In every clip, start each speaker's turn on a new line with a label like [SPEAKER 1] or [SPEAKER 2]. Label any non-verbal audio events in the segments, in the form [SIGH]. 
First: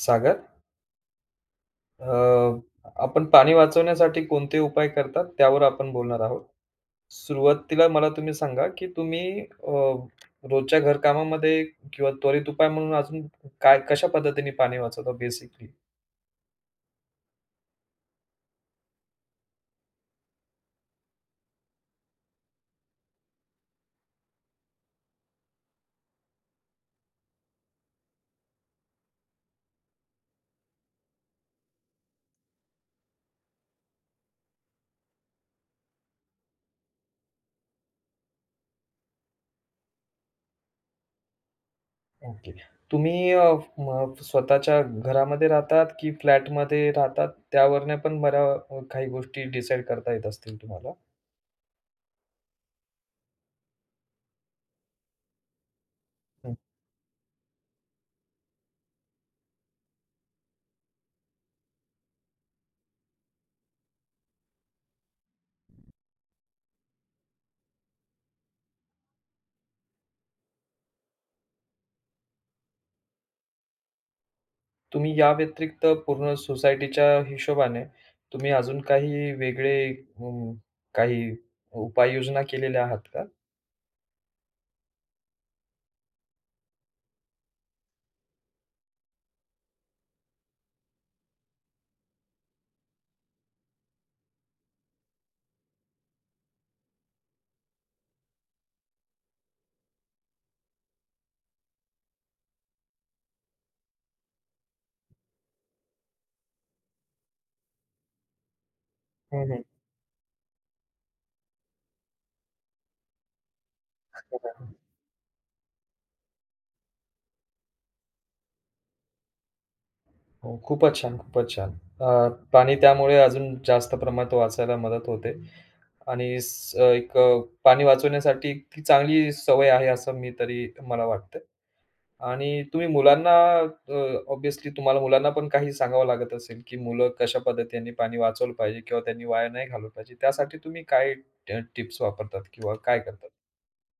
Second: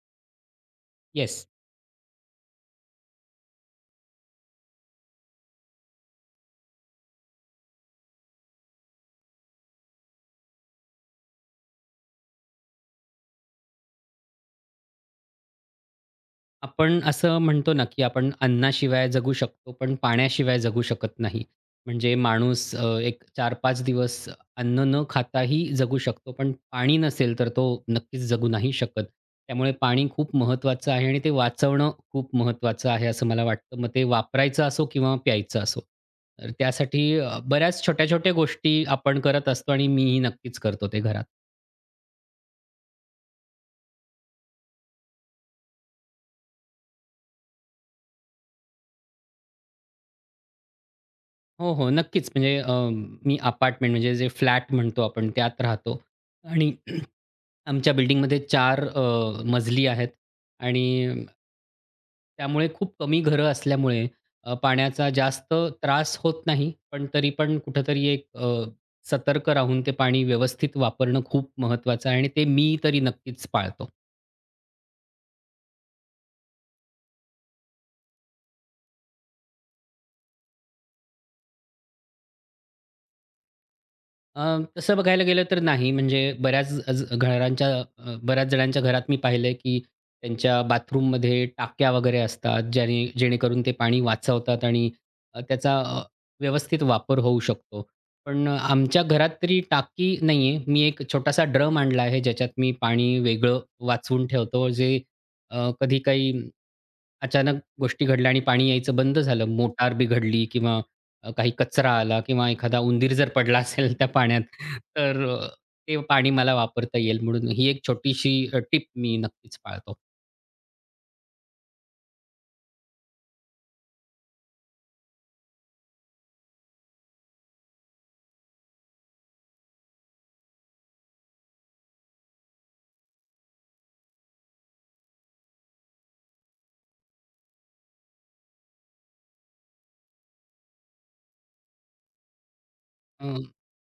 [SPEAKER 1] सागर,
[SPEAKER 2] yes.
[SPEAKER 1] अ, आपण पाणी वाचवण्यासाठी कोणते उपाय करतात त्यावर आपण बोलणार आहोत. सुरुवातीला मला तुम्ही सांगा, की तुम्ही रोजच्या घरकामामध्ये किंवा त्वरित उपाय म्हणून अजून काय कशा पद्धतीने पाणी वाचवता बेसिकली?
[SPEAKER 2] आपण असं म्हणतो ना, की आपण अन्नाशिवाय जगू शकतो, पण पाण्याशिवाय जगू शकत नाही. म्हणजे माणूस एक 4-5 दिवस अन्न न खाताही जगू शकतो, पण पाणी नसेल तर तो नक्कीच जगू नाही शकत. त्यामुळे पाणी खूप महत्त्वाचं आहे आणि ते वाचवणं खूप महत्त्वाचं आहे, असं मला वाटतं. मग ते वापरायचं असो किंवा प्यायचं असो. तर त्यासाठी बऱ्याच छोट्या-छोट्या गोष्टी आपण करत असतो आणि मीही नक्कीच करतो ते घरात.
[SPEAKER 1] ओके. तुम्ही मग स्वतःच्या घरामध्ये राहतात की फ्लॅटमध्ये राहतात? त्यावरनं पण बऱ्या काही गोष्टी डिसाईड करता येत असतील तुम्हाला.
[SPEAKER 2] हो, हो. नक्कीच. म्हणजे मी अपार्टमेंट म्हणजे जे फ्लॅट म्हणतो आपण त्यात राहतो आणि आमच्या बिल्डिंगमध्ये 4 मजली आहेत आणि त्यामुळे खूप कमी घरं असल्यामुळे पाण्याचा जास्त त्रास होत नाही. पण तरी पण कुठेतरी एक सतर्क राहून ते पाणी व्यवस्थित वापरणं खूप महत्त्वाचं आहे आणि ते मी तरी नक्कीच पाळतो.
[SPEAKER 1] तुम्ही या व्यतिरिक्त पूर्ण सोसायटीच्या हिशोबाने तुम्ही अजून काही वेगळे काही उपाययोजना केलेल्या आहात का?
[SPEAKER 2] अ, तसं बघायला गेलं तर नाही. म्हणजे बऱ्याच घरांच्या बऱ्याच जणांच्या घरात मी पाहिलंय, की त्यांच्या बाथरूममध्ये टाक्या वगैरे असतात, ज्याने जेणेकरून ते पाणी वाचवतात आणि त्याचा व्यवस्थित वापर होऊ शकतो. पण आमच्या घरात तरी टाकी नाहीये. मी एक छोटासा ड्रम आणला आहे, ज्याच्यात मी पाणी वेगळं वाचवून ठेवतो. जे कधी काही अचानक गोष्टी घडल्या आणि पाणी यायचं बंद झालं,
[SPEAKER 1] हं, हं.
[SPEAKER 2] मोटार बिघडली किंवा काही कचरा आला किंवा एखादा उंदीर जर पडला असेल त्या पाण्यात, तर ते पाणी मला वापरता येईल म्हणून ही एक छोटीशी टिप मी नक्कीच पाळतो.
[SPEAKER 1] हो, खूपच छान, खूपच छान. अ, पाणी त्यामुळे अजून जास्त प्रमाणात वाचायला मदत होते आणि स एक पाणी वाचवण्यासाठी ती चांगली सवय आहे असं मी तरी मला वाटतं. आणि तुम्ही मुलांना अ, ऑब्व्हियसली तुम्हाला मुलांना पण काही सांगावं लागत असेल, की मुलं कशा पद्धतीने पाणी वाचवलं पाहिजे किंवा त्यांनी वाया नाही घालवलं पाहिजे. त्यासाठी तुम्ही काय टिप्स वापरतात किंवा काय
[SPEAKER 2] अ,
[SPEAKER 1] करतात?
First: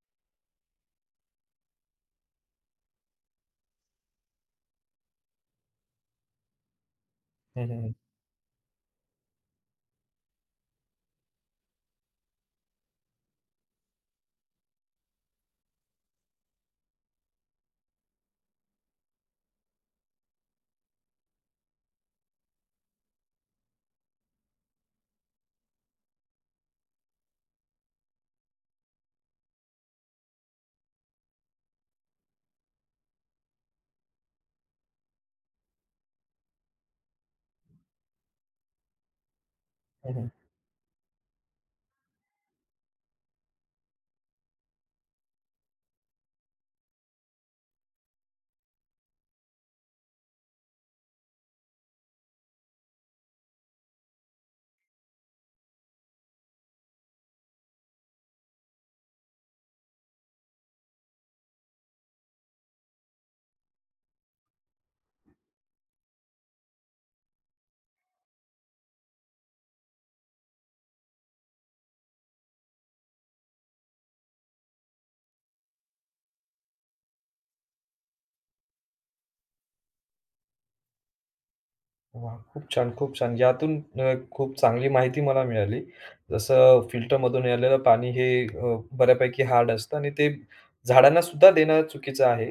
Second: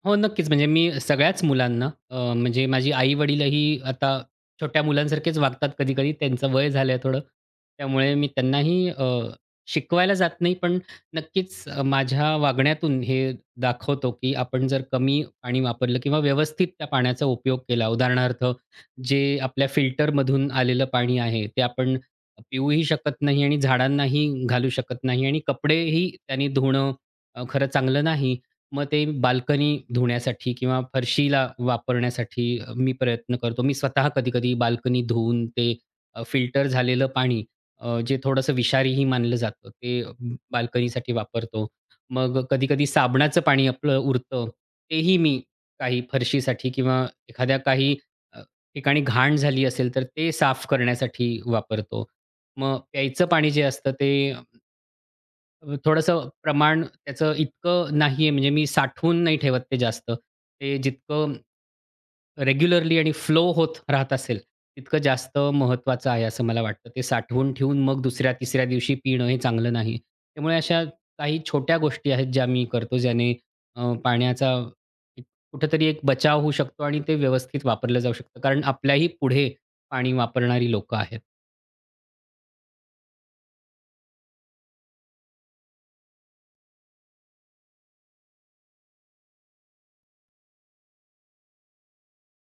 [SPEAKER 2] हो, नक्कीच. म्हणजे मी सगळ्याच मुलांना म्हणजे माझी आई-वडीलही आता छोट्या मुलांसारखेच वागतात कधी-कधी. त्यांचं वय झालंय थोडं.
[SPEAKER 1] हं.
[SPEAKER 2] त्यामुळे मी त्यांनाही शिकवायला जात नाही, पण नक्कीच माझ्या वागण्यातून हे दाखवतो, की आपण जर कमी पाणी वापरलं किंवा व्यवस्थित त्या पाण्याचा उपयोग केला. उदाहरणार्थ, जे आपल्या फिल्टरमधून आलेलं पाणी आहे, ते आपण पिऊही शकत नाही आणि झाडांनाही घालू शकत नाही आणि कपडेही त्याने धुणं खरं चांगलं नाही. मग ते बाल्कनी धुण्यासाठी किंवा फरशीला वापरण्यासाठी मी प्रयत्न करतो. मी स्वतः कधी-कधी बाल्कनी धुवून ते फिल्टर झालेलं पाणी जे थोडंसं विषारीही मानलं जातं, ते
[SPEAKER 1] हं, हं.
[SPEAKER 2] बाल्कनीसाठी वापरतो. मग कधी-कधी साबणाचं पाणी आपलं उरतं, तेही मी काही फरशीसाठी किंवा एखाद्या काही अ, ठिकाणी घाण झाली असेल, तर ते साफ करण्यासाठी वापरतो. मग प्यायचं पाणी जे असतं ते थोडंसं प्रमाण त्याचं इतकं नाहीये म्हणजे मी साठवून नाही ठेवत ते जास्त. ते जितकं रेग्युलरली आणि फ्लो होत राहत असेल, तितकं जास्त महत्त्वाचं आहे असं मला वाटतं. ते साठवून ठेवून मग दुसऱ्या-तिसऱ्या दिवशी पिणं हे चांगलं नाही. त्यामुळे अशा काही छोट्या गोष्टी आहेत ज्या मी करतो ज्याने पाण्याचा एक कुठेतरी एक बचाव होऊ शकतो आणि ते व्यवस्थित वापरलं जाऊ शकतं. कारण आपल्याही पुढे पाणी वापरणारी लोकं आहेत.
[SPEAKER 1] वाह! खूप छान, खूप छान. यातून खूप चांगली माहिती मला मिळाली. जसं फिल्टरमधून यायलेलं पाणी हे बऱ्यापैकी हार्ड असतं आणि ते झाडांना सुद्धा देणं चुकीचं आहे.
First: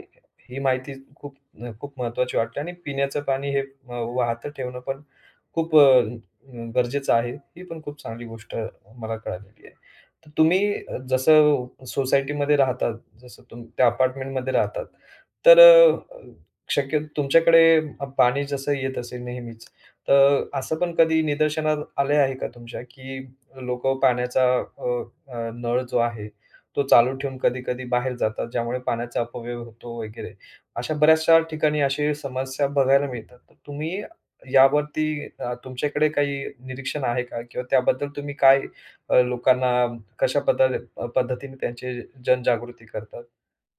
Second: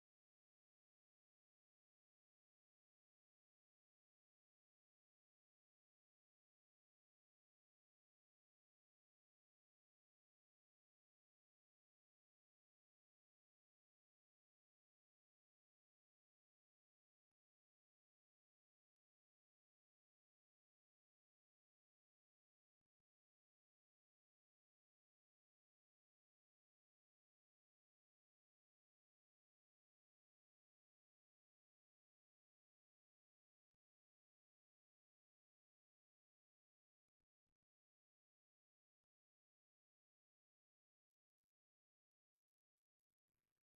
[SPEAKER 1] ही माहिती खूप खूप महत्त्वाची वाटते आणि पिण्याचं पाणी हे वाहतं ठेवणं पण खूप गरजेचं आहे. ही पण खूप चांगली गोष्ट मला कळालेली आहे. तर तुम्ही जसं सोसायटीमध्ये राहतात, जसं त्या अपार्टमेंटमध्ये राहतात, तर शक्यतो तुमच्याकडे पाणी जसं येत असेल नेहमीच, तर असं पण कधी निदर्शनात आले आहे का तुमच्या, की लोकं पाण्याचा अ, अ, नळ जो आहे, तो चालू ठेवून कधी-कधी बाहेर जातात, ज्यामुळे पाण्याचा अपव्यय होतो वगैरे. अशा बऱ्याचशा ठिकाणी अशी समस्या बघायला मिळतात. तर तुम्ही यावरती तुमच्याकडे काही निरीक्षण आहे का? किंवा त्याबद्दल तुम्ही काय लोकांना कशा पद्धत पद्धतीने त्यांची जनजागृती करतात?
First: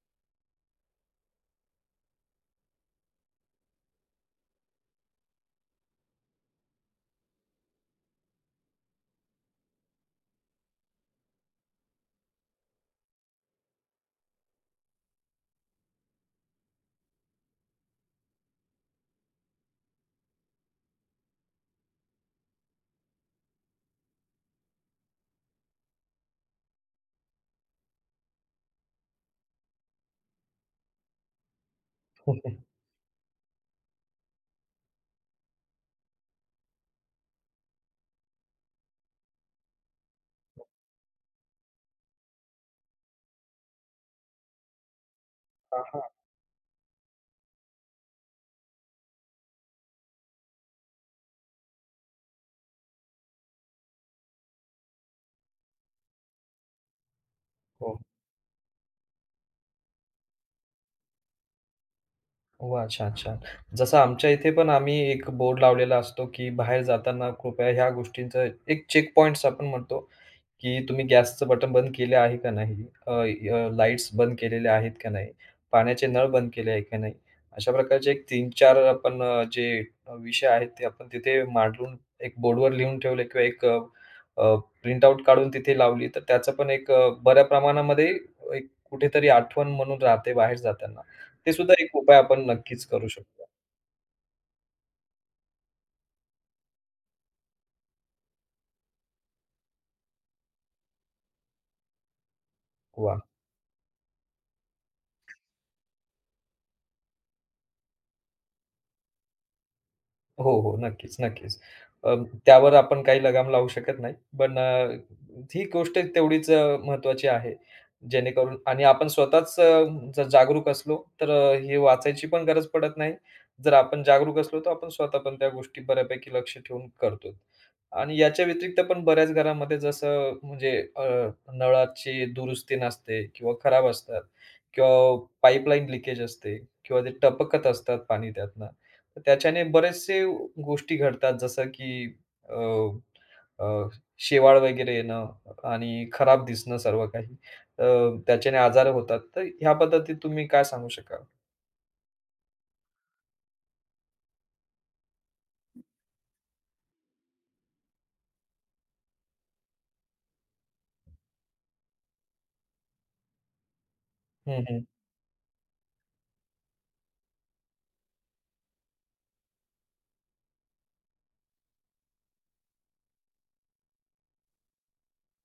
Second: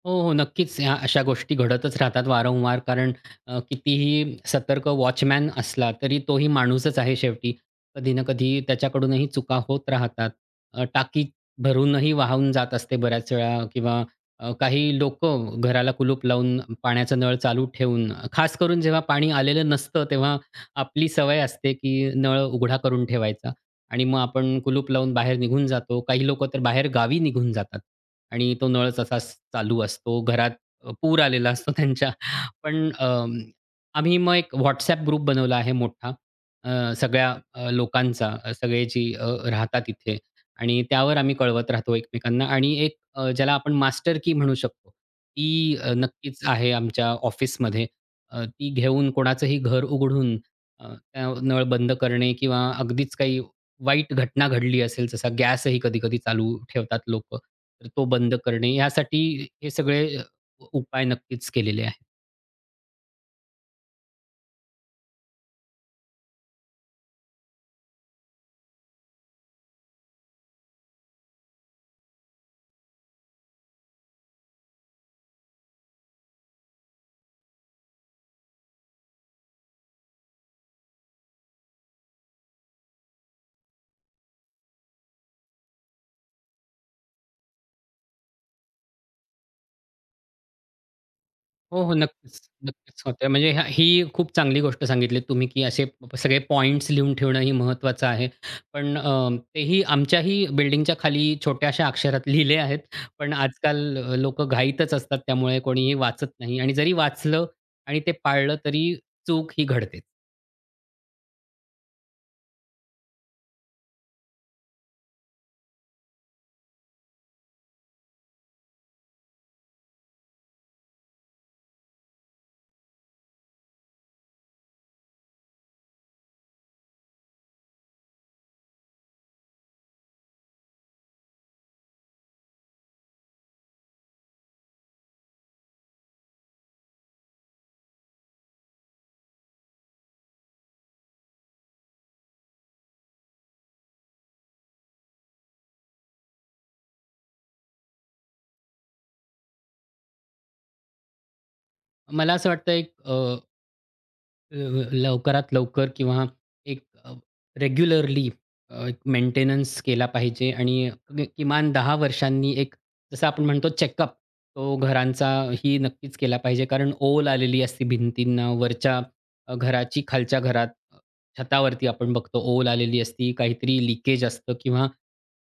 [SPEAKER 2] हो, हो. नक्कीच ह्या अशा गोष्टी घडतच राहतात वारंवार कारण कितीही सतर्क वॉचमॅन असला तरी तोही माणूसच आहे शेवटी. कधी ना कधी त्याच्याकडूनही चुका होत राहतात. टाकी भरूनही वाहून जात असते बऱ्याच वेळा किंवा काही लोक घराला कुलूप लावून पाण्याचा नळ चालू ठेवून खास करून जेव्हा पाणी आलेलं नसतं तेव्हा आपली सवय असते की नळ उघडा करून ठेवायचा. आणि मग आपण कुलूप लावून बाहेर निघून जातो. काही लोकं तर बाहेर गावी निघून जातात आणि तो नळ तसाच चालू असतो. घरात पूर आलेला असतो त्यांच्या.
[SPEAKER 1] [LAUGHS]
[SPEAKER 2] पण आम्ही मग एक WhatsApp ग्रुप बनवला आहे मोठा सगळ्या लोकांचा, सगळे जी राहतात इथे आणि त्यावर आम्ही कळवत राहतो एकमेकांना आणि एक ज्याला आपण मास्टर की म्हणू शकतो. ती
[SPEAKER 1] हां, हां.
[SPEAKER 2] नक्कीच आहे आमच्या ऑफिसमध्ये. ती घेऊन कोणाचंही घर उघडून त्या नळ बंद करणे किंवा अगदीच काही वाईट घटना घडली असेल, जसा गॅसही कधी-कधी चालू ठेवतात लोक तर
[SPEAKER 1] हो.
[SPEAKER 2] तो बंद करणे यासाठी हे सगळे उपाय नक्कीच केलेले आहेत.
[SPEAKER 1] वाह! छान, छान. जसं आमच्या इथे पण आम्ही एक बोर्ड लावलेला असतो, की बाहेर जाताना कृपया ह्या गोष्टींचं एक चेक पॉइंट आपण म्हणतो. की तुम्ही गॅसचं बटन बंद केलं आहे का नाही? अ, अ, लाईट्स बंद केलेल्या आहेत का नाही? पाण्याचे नळ बंद केले आहे का नाही? अशा प्रकारचे एक 3-4 आपण जे विषय आहेत ते आपण तिथे मांडून एक बोर्डवर लिहून ठेवले किंवा एक अ, अ, काढून तिथे लावली, तर त्याचं पण एक बऱ्या प्रमाणामध्ये एक कुठेतरी आठवण म्हणून राहते बाहेर जाताना. ते
[SPEAKER 2] हो,
[SPEAKER 1] सुद्धा
[SPEAKER 2] हो.
[SPEAKER 1] एक उपाय
[SPEAKER 2] नक्कीच,
[SPEAKER 1] आपण नक्कीच
[SPEAKER 2] नक्कीच
[SPEAKER 1] करू
[SPEAKER 2] होतंय.
[SPEAKER 1] शकतो.
[SPEAKER 2] म्हणजे ही खूप चांगली गोष्ट सांगितली तुम्ही, की असे सगळे पॉइंट्स लिहून ठेवणं ही महत्त्वाचं आहे. पण तेही आमच्याही बिल्डिंगच्या खाली छोट्याशा अक्षरात लिहिले आहेत. पण आजकाल घाईतच असतात, त्यामुळे कोणीही वाचत नाही आणि जरी वाचलं आणि ते पाळलं, तरी चूक ही घडतेच.
[SPEAKER 1] हो, हो. नक्कीच, नक्कीच. अ, त्यावर आपण काही लगाम लावू शकत नाही. पण ही गोष्ट तेवढीच महत्त्वाची आहे. जेणेकरून आणि आपण स्वतःच जर जागरूक असलो, तर हे वाचायची पण गरज पडत नाही. जर आपण जागरूक असलो, तर आपण स्वतः पण त्या गोष्टी बऱ्यापैकी लक्ष ठेवून करतो. आणि याच्या व्यतिरिक्त पण बऱ्याच घरामध्ये जसं म्हणजे अ, नळाची दुरुस्ती नसते किंवा खराब असतात किंवा पाईपलाईन लीकेज असते किंवा ते टपकत असतात पाणी त्यातनं. त्याच्याने बरेचसे गोष्टी घडतात जसं की अ, अ, शेवाळ वगैरे येणं आणि खराब दिसणं सर्व काही. अ, त्याच्याने आजार होतात. तर ह्या पद्धतीत तुम्ही काय सांगू शकाल?
[SPEAKER 2] मला असं वाटतं एक लवकरात लवकर किंवा एक रेग्युलरली एक मेंटेनन्स केला पाहिजे आणि किमान 10 वर्षांनी एक जसं आपण म्हणतो चेकअप
[SPEAKER 1] हं,
[SPEAKER 2] तो
[SPEAKER 1] हं.
[SPEAKER 2] घरांचा ही नक्कीच केला पाहिजे. कारण ओल आलेली असते भिंतींना वरच्या घराची खालच्या घरात अ, छतावरती आपण बघतो ओल आलेली असती, काहीतरी लीकेज असतं किंवा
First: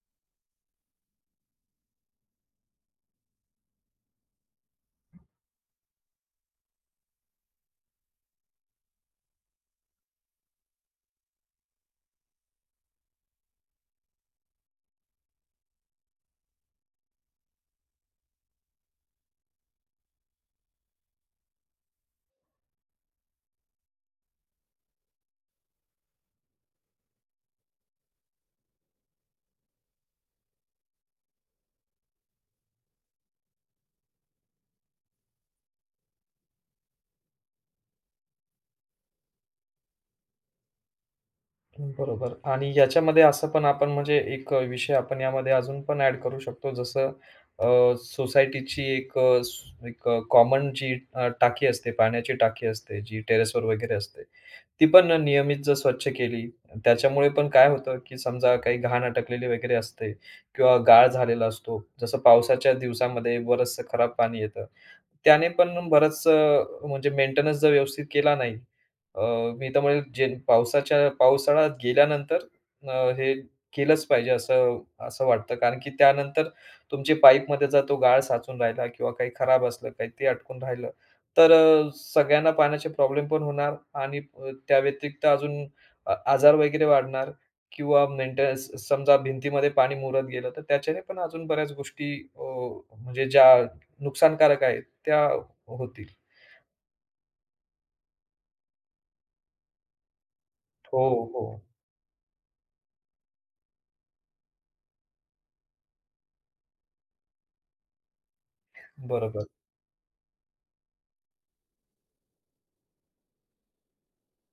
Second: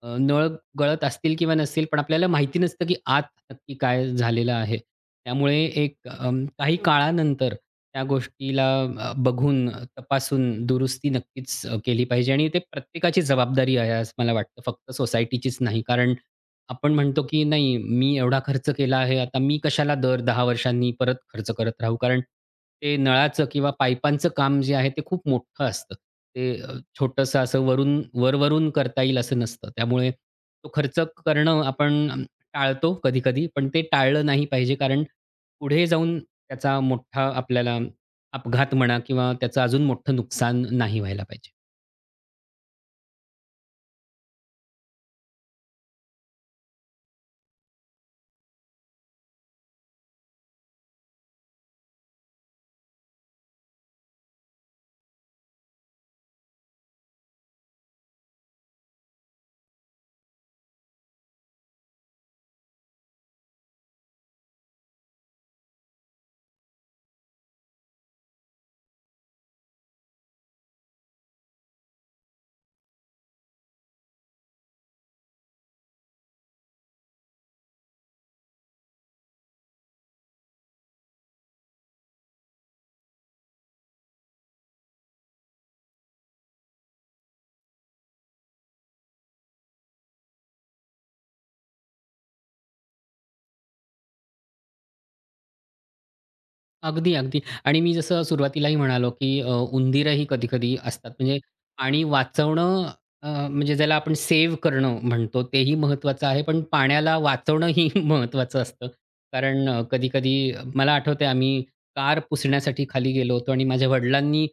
[SPEAKER 2] नळ गळत असतील किंवा नसतील, पण आपल्याला माहिती नसतं, की आत नक्की काय झालेलं आहे. त्यामुळे एक काही काळानंतर त्या गोष्टीला बघून, तपासून दुरुस्ती नक्कीच केली पाहिजे आणि ते प्रत्येकाची जबाबदारी आहे, असं मला वाटतं. फक्त सोसायटीचीच नाही. कारण आपण म्हणतो की नाही मी एवढा खर्च केला आहे, आता मी कशाला दर दहा वर्षांनी परत खर्च करत राहू. कारण ते नळाचं किंवा पाईपांचं काम जे आहे ते खूप मोठं असतं. ते छोटंसं असं वरून वर-वरून करता येईल असं नसतं. त्यामुळे तो खर्च करणं आपण टाळतो कधी-कधी. पण ते टाळलं नाही पाहिजे कारण पुढे जाऊन त्याचा मोठा आपल्याला अपघात म्हणा किंवा त्याचं अजून मोठं नुकसान नाही व्हायला पाहिजे.
[SPEAKER 1] बरोबर आणि याच्यामध्ये असं पण आपण म्हणजे एक विषय आपण यामध्ये अजून पण ॲड करू शकतो जसं अ, सोसायटीची एक एक कॉमन जी टाकी असते, पाण्याची टाकी असते, जी टेरेसवर वगैरे असते. ती पण नियमित जर स्वच्छ केली, त्याच्यामुळे पण काय होतं, की समजा काही घाण अटकलेली वगैरे असते किंवा गाळ झालेला असतो. जसं पावसाच्या दिवसामध्ये बरचसं खराब पाणी येतं. त्याने पण बरंचसं म्हणजे मेंटेनन्स जर व्यवस्थित केला नाही, अ, मी तर म्हणेल जे पावसाळ्यात गेल्यानंतर अ, हे केलंच पाहिजे असं असं वाटतं. कारण की त्यानंतर तुमच्या पाईपमध्ये जर तो गाळ साचून राहिला किंवा काही खराब असलं, काही ते अटकून राहिलं, तर सगळ्यांना पाण्याचे प्रॉब्लेम पण होणार आणि त्या व्यतिरिक्त अजून आजार वगैरे वाढणार किंवा मेंटेनन्स समजा भिंतीमध्ये पाणी मुरत गेलं, तर त्याच्याने पण अजून बऱ्याच गोष्टी म्हणजे ज्या नुकसानकारक आहेत त्या होतील.
[SPEAKER 2] अगदी, अगदी. आणि मी जसं सुरुवातीलाही म्हणालो, की उंदीरही कधी-कधी
[SPEAKER 1] हो,
[SPEAKER 2] असतात. म्हणजे
[SPEAKER 1] हो.
[SPEAKER 2] पाणी वाचवणं म्हणजे ज्याला आपण सेव्ह करणं म्हणतो, तेही महत्त्वाचं आहे. पण पाण्याला वाचवणंही [LAUGHS] महत्त्वाचं असतं.
[SPEAKER 1] बरोबर.
[SPEAKER 2] कारण कधी-कधी मला आठवतंय आम्ही कार पुसण्यासाठी खाली गेलो होतो आणि माझ्या वडिलांनी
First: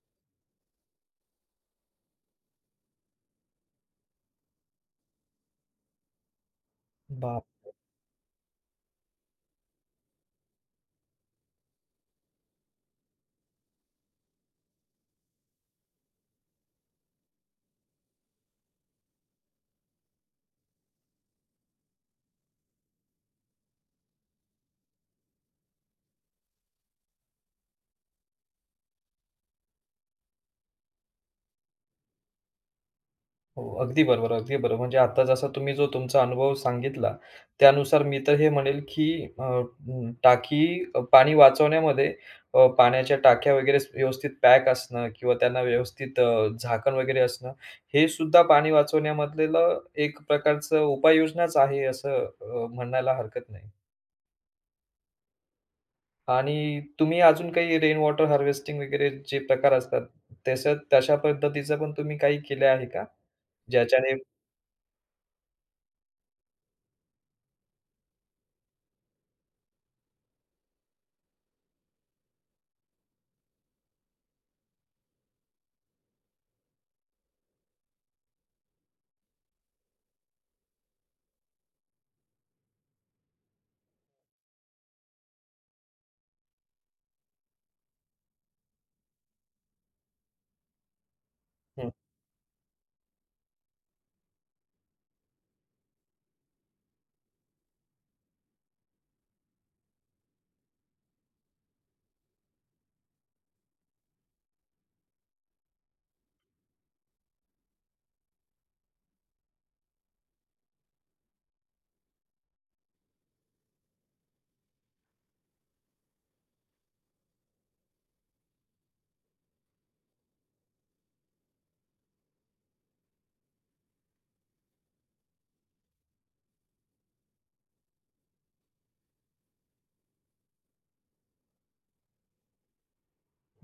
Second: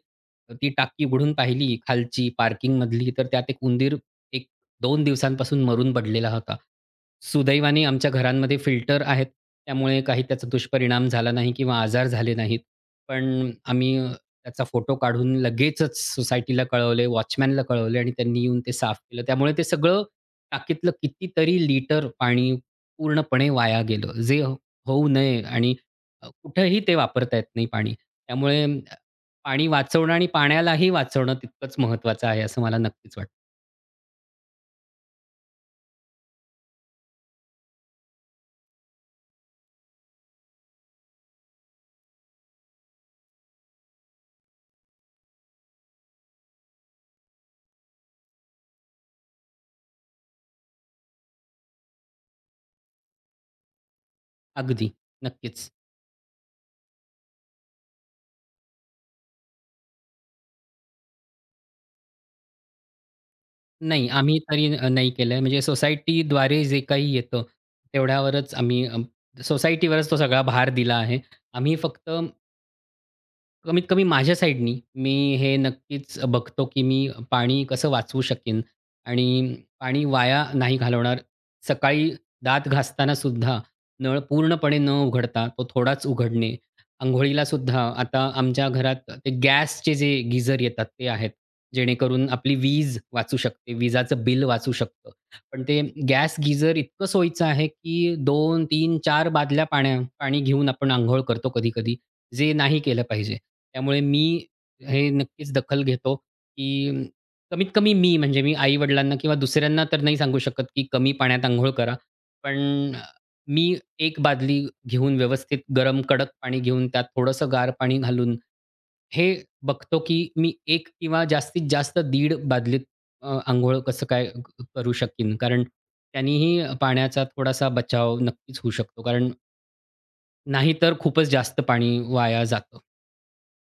[SPEAKER 2] ती टाकी उघडून पाहिली खालची पार्किंगमधली, तर त्यात एक उंदीर एक दोन दिवसांपासून मरून पडलेला होता.
[SPEAKER 1] भा
[SPEAKER 2] सुदैवाने आमच्या घरांमध्ये फिल्टर आहेत, त्यामुळे काही त्याचा दुष्परिणाम झाला नाही किंवा आजार झाले नाहीत. पण आम्ही त्याचा फोटो काढून लगेचच सोसायटीला कळवले, वॉचमॅनला कळवले आणि त्यांनी येऊन ते साफ केलं. त्यामुळे ते सगळं टाकीतलं कितीतरी लिटर पाणी पूर्णपणे वाया गेलं. होऊ नये आणि कुठेही ते वापरता येत नाही पाणी. त्यामुळे अ, पाणी वाचवणं आणि पाण्यालाही वाचवणं तितकंच महत्त्वाचं आहे, असं मला नक्कीच वाटतं.
[SPEAKER 1] हो, अगदी बरोबर, अगदी बरोबर. म्हणजे आता जसा तुम्ही जो तुमचा अनुभव सांगितला, त्यानुसार मी तर हे म्हणेल, की टाकी पाणी वाचवण्यामध्ये पाण्याच्या टाक्या वगैरे व्यवस्थित पॅक असणं किंवा त्यांना व्यवस्थित झाकण वगैरे असणं, हे सुद्धा पाणी वाचवण्यामधलं एक प्रकारचं उपाययोजनाच आहे, असं म्हणायला हरकत नाही.
[SPEAKER 2] अगदी. नक्कीच.
[SPEAKER 1] आणि तुम्ही अजून काही रेन वॉटर हार्वेस्टिंग वगैरे जे प्रकार असतात, तशा पद्धतीचं पण तुम्ही काही केलं आहे का?
[SPEAKER 2] नाही,
[SPEAKER 1] ज्याच्याने
[SPEAKER 2] आम्ही तरी नाही केलंय. म्हणजे सोसायटीद्वारे जे काही येतं, तेवढ्यावरच आम्ही सोसायटीवरच तो सगळा भार दिला आहे. आम्ही फक्त कमीत कमी माझ्या साईडनी मी हे नक्कीच बघतो, की मी पाणी कसं वाचवू शकेन आणि पाणी वाया नाही घालवणार. सकाळी दात घासताना सुद्धा नळ पूर्णपणे न उघडता तो थोडाच उघडणे. अंघोळीला सुद्धा आता आमच्या घरात ते गॅसचे जे गीझर येतात ते आहेत. जेणेकरून आपली वीज वाचू शकते. विजाचं बिल वाचू शकतं. पण ते गॅस गीझर इतकं सोयीचं आहे, की 2, 3, 4 बादल्या पाणी घेऊन आपण अंघोळ करतो कधी-कधी. जे नाही केलं पाहिजे. त्यामुळे मी हे नक्कीच दखल घेतो, की कमीत कमी मी आई-वडिलांना किंवा दुसऱ्यांना तर नाही सांगू शकत, की कमी पाण्यात अंघोळ करा. पण मी एक बादली घेऊन व्यवस्थित गरम कडक पाणी घेऊन त्यात थोडंसं गार पाणी घालून, हे बघतो, की मी 1 किंवा जास्तीत जास्त 1.5 बादलीत अंघोळ कसं काय करू शकीन. कारण त्यानीही पाण्याचा थोडासा बचाव नक्कीच होऊ शकतो. कारण नाहीतर खूपच जास्त पाणी वाया जातं.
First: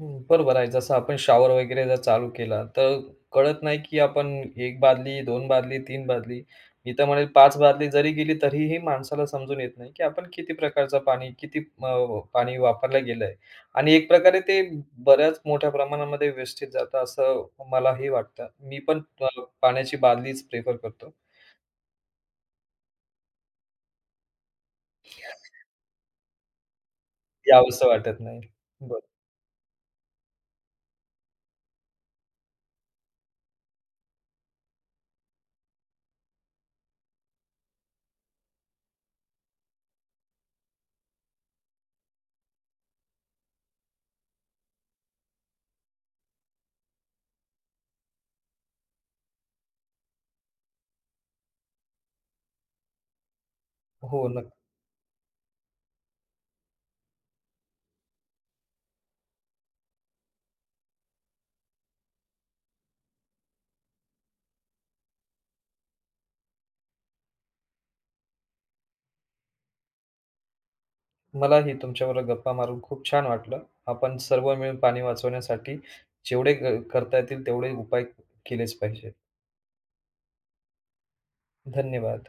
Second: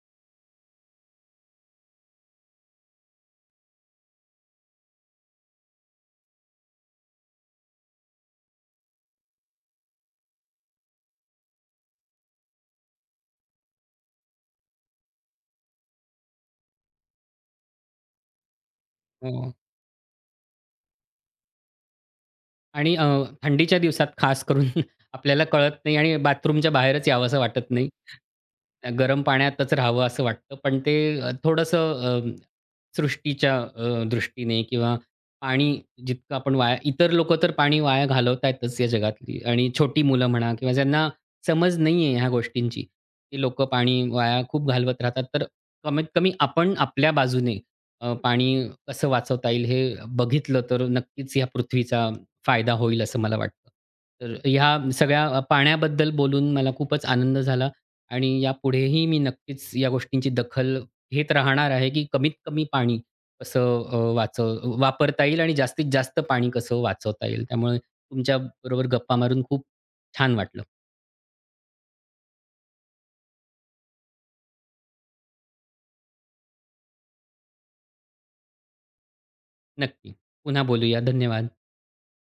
[SPEAKER 1] हं, बरोबर आहे. जसं आपण शॉवर वगैरे जर चालू केला, तर कळत नाही की आपण 1 बादली, 2 बादली, 3 बादली, मी तर म्हणेल 5 बादली जरी गेली, तरीही माणसाला समजून येत नाही की आपण किती प्रकारचं पाणी, किती पाणी वापरलं गेलंय आणि एक प्रकारे ते बऱ्याच मोठ्या प्रमाणामध्ये वेस्टेज जातं, असं मलाही वाटतं. मी पण
[SPEAKER 2] हो.
[SPEAKER 1] पाण्याची बादलीच प्रिफर करतो.
[SPEAKER 2] आणि थंडीच्या दिवसात खास करून [LAUGHS] आपल्याला कळत नाही आणि बाथरूमच्या बाहेरच यावंसं वाटत नाही.
[SPEAKER 1] यावसं वाटत नाही. बरं.
[SPEAKER 2] गरम पाण्यातच राहावं असं वाटतं. पण ते थोडंसं सृष्टीच्या दृष्टीने किंवा पाणी जितकं आपण वाया इतर लोक तर पाणी वाया घालवतायतच या जगातली आणि छोटी मुलं म्हणा किंवा ज्यांना समज नाही आहे ह्या गोष्टींची, ती लोकं पाणी वाया खूप घालवत राहतात. तर कमीत कमी आपण आपल्या बाजूने पाणी कसं वाचवता येईल हे बघितलं तर नक्कीच ह्या पृथ्वीचा फायदा होईल असं मला वाटतं.
[SPEAKER 1] हो,
[SPEAKER 2] तर ह्या सगळ्या पाण्याबद्दल बोलून मला खूपच आनंद झाला आणि यापुढेही मी नक्कीच या गोष्टींची दखल घेत राहणार आहे, की कमीत कमी पाणी कसं अ, वाचव वापरता येईल आणि जास्तीत जास्त पाणी कसं वाचवता येईल. त्यामुळे तुमच्याबरोबर गप्पा मारून खूप छान वाटलं.
[SPEAKER 1] मलाही तुमच्याबरोबर गप्पा मारून खूप छान वाटलं. आपण सर्व मिळून पाणी वाचवण्यासाठी जेवढे करता येतील तेवढे उपाय केलेच पाहिजे.
[SPEAKER 2] नक्की. पुन्हा बोलूया. धन्यवाद.
[SPEAKER 1] धन्यवाद.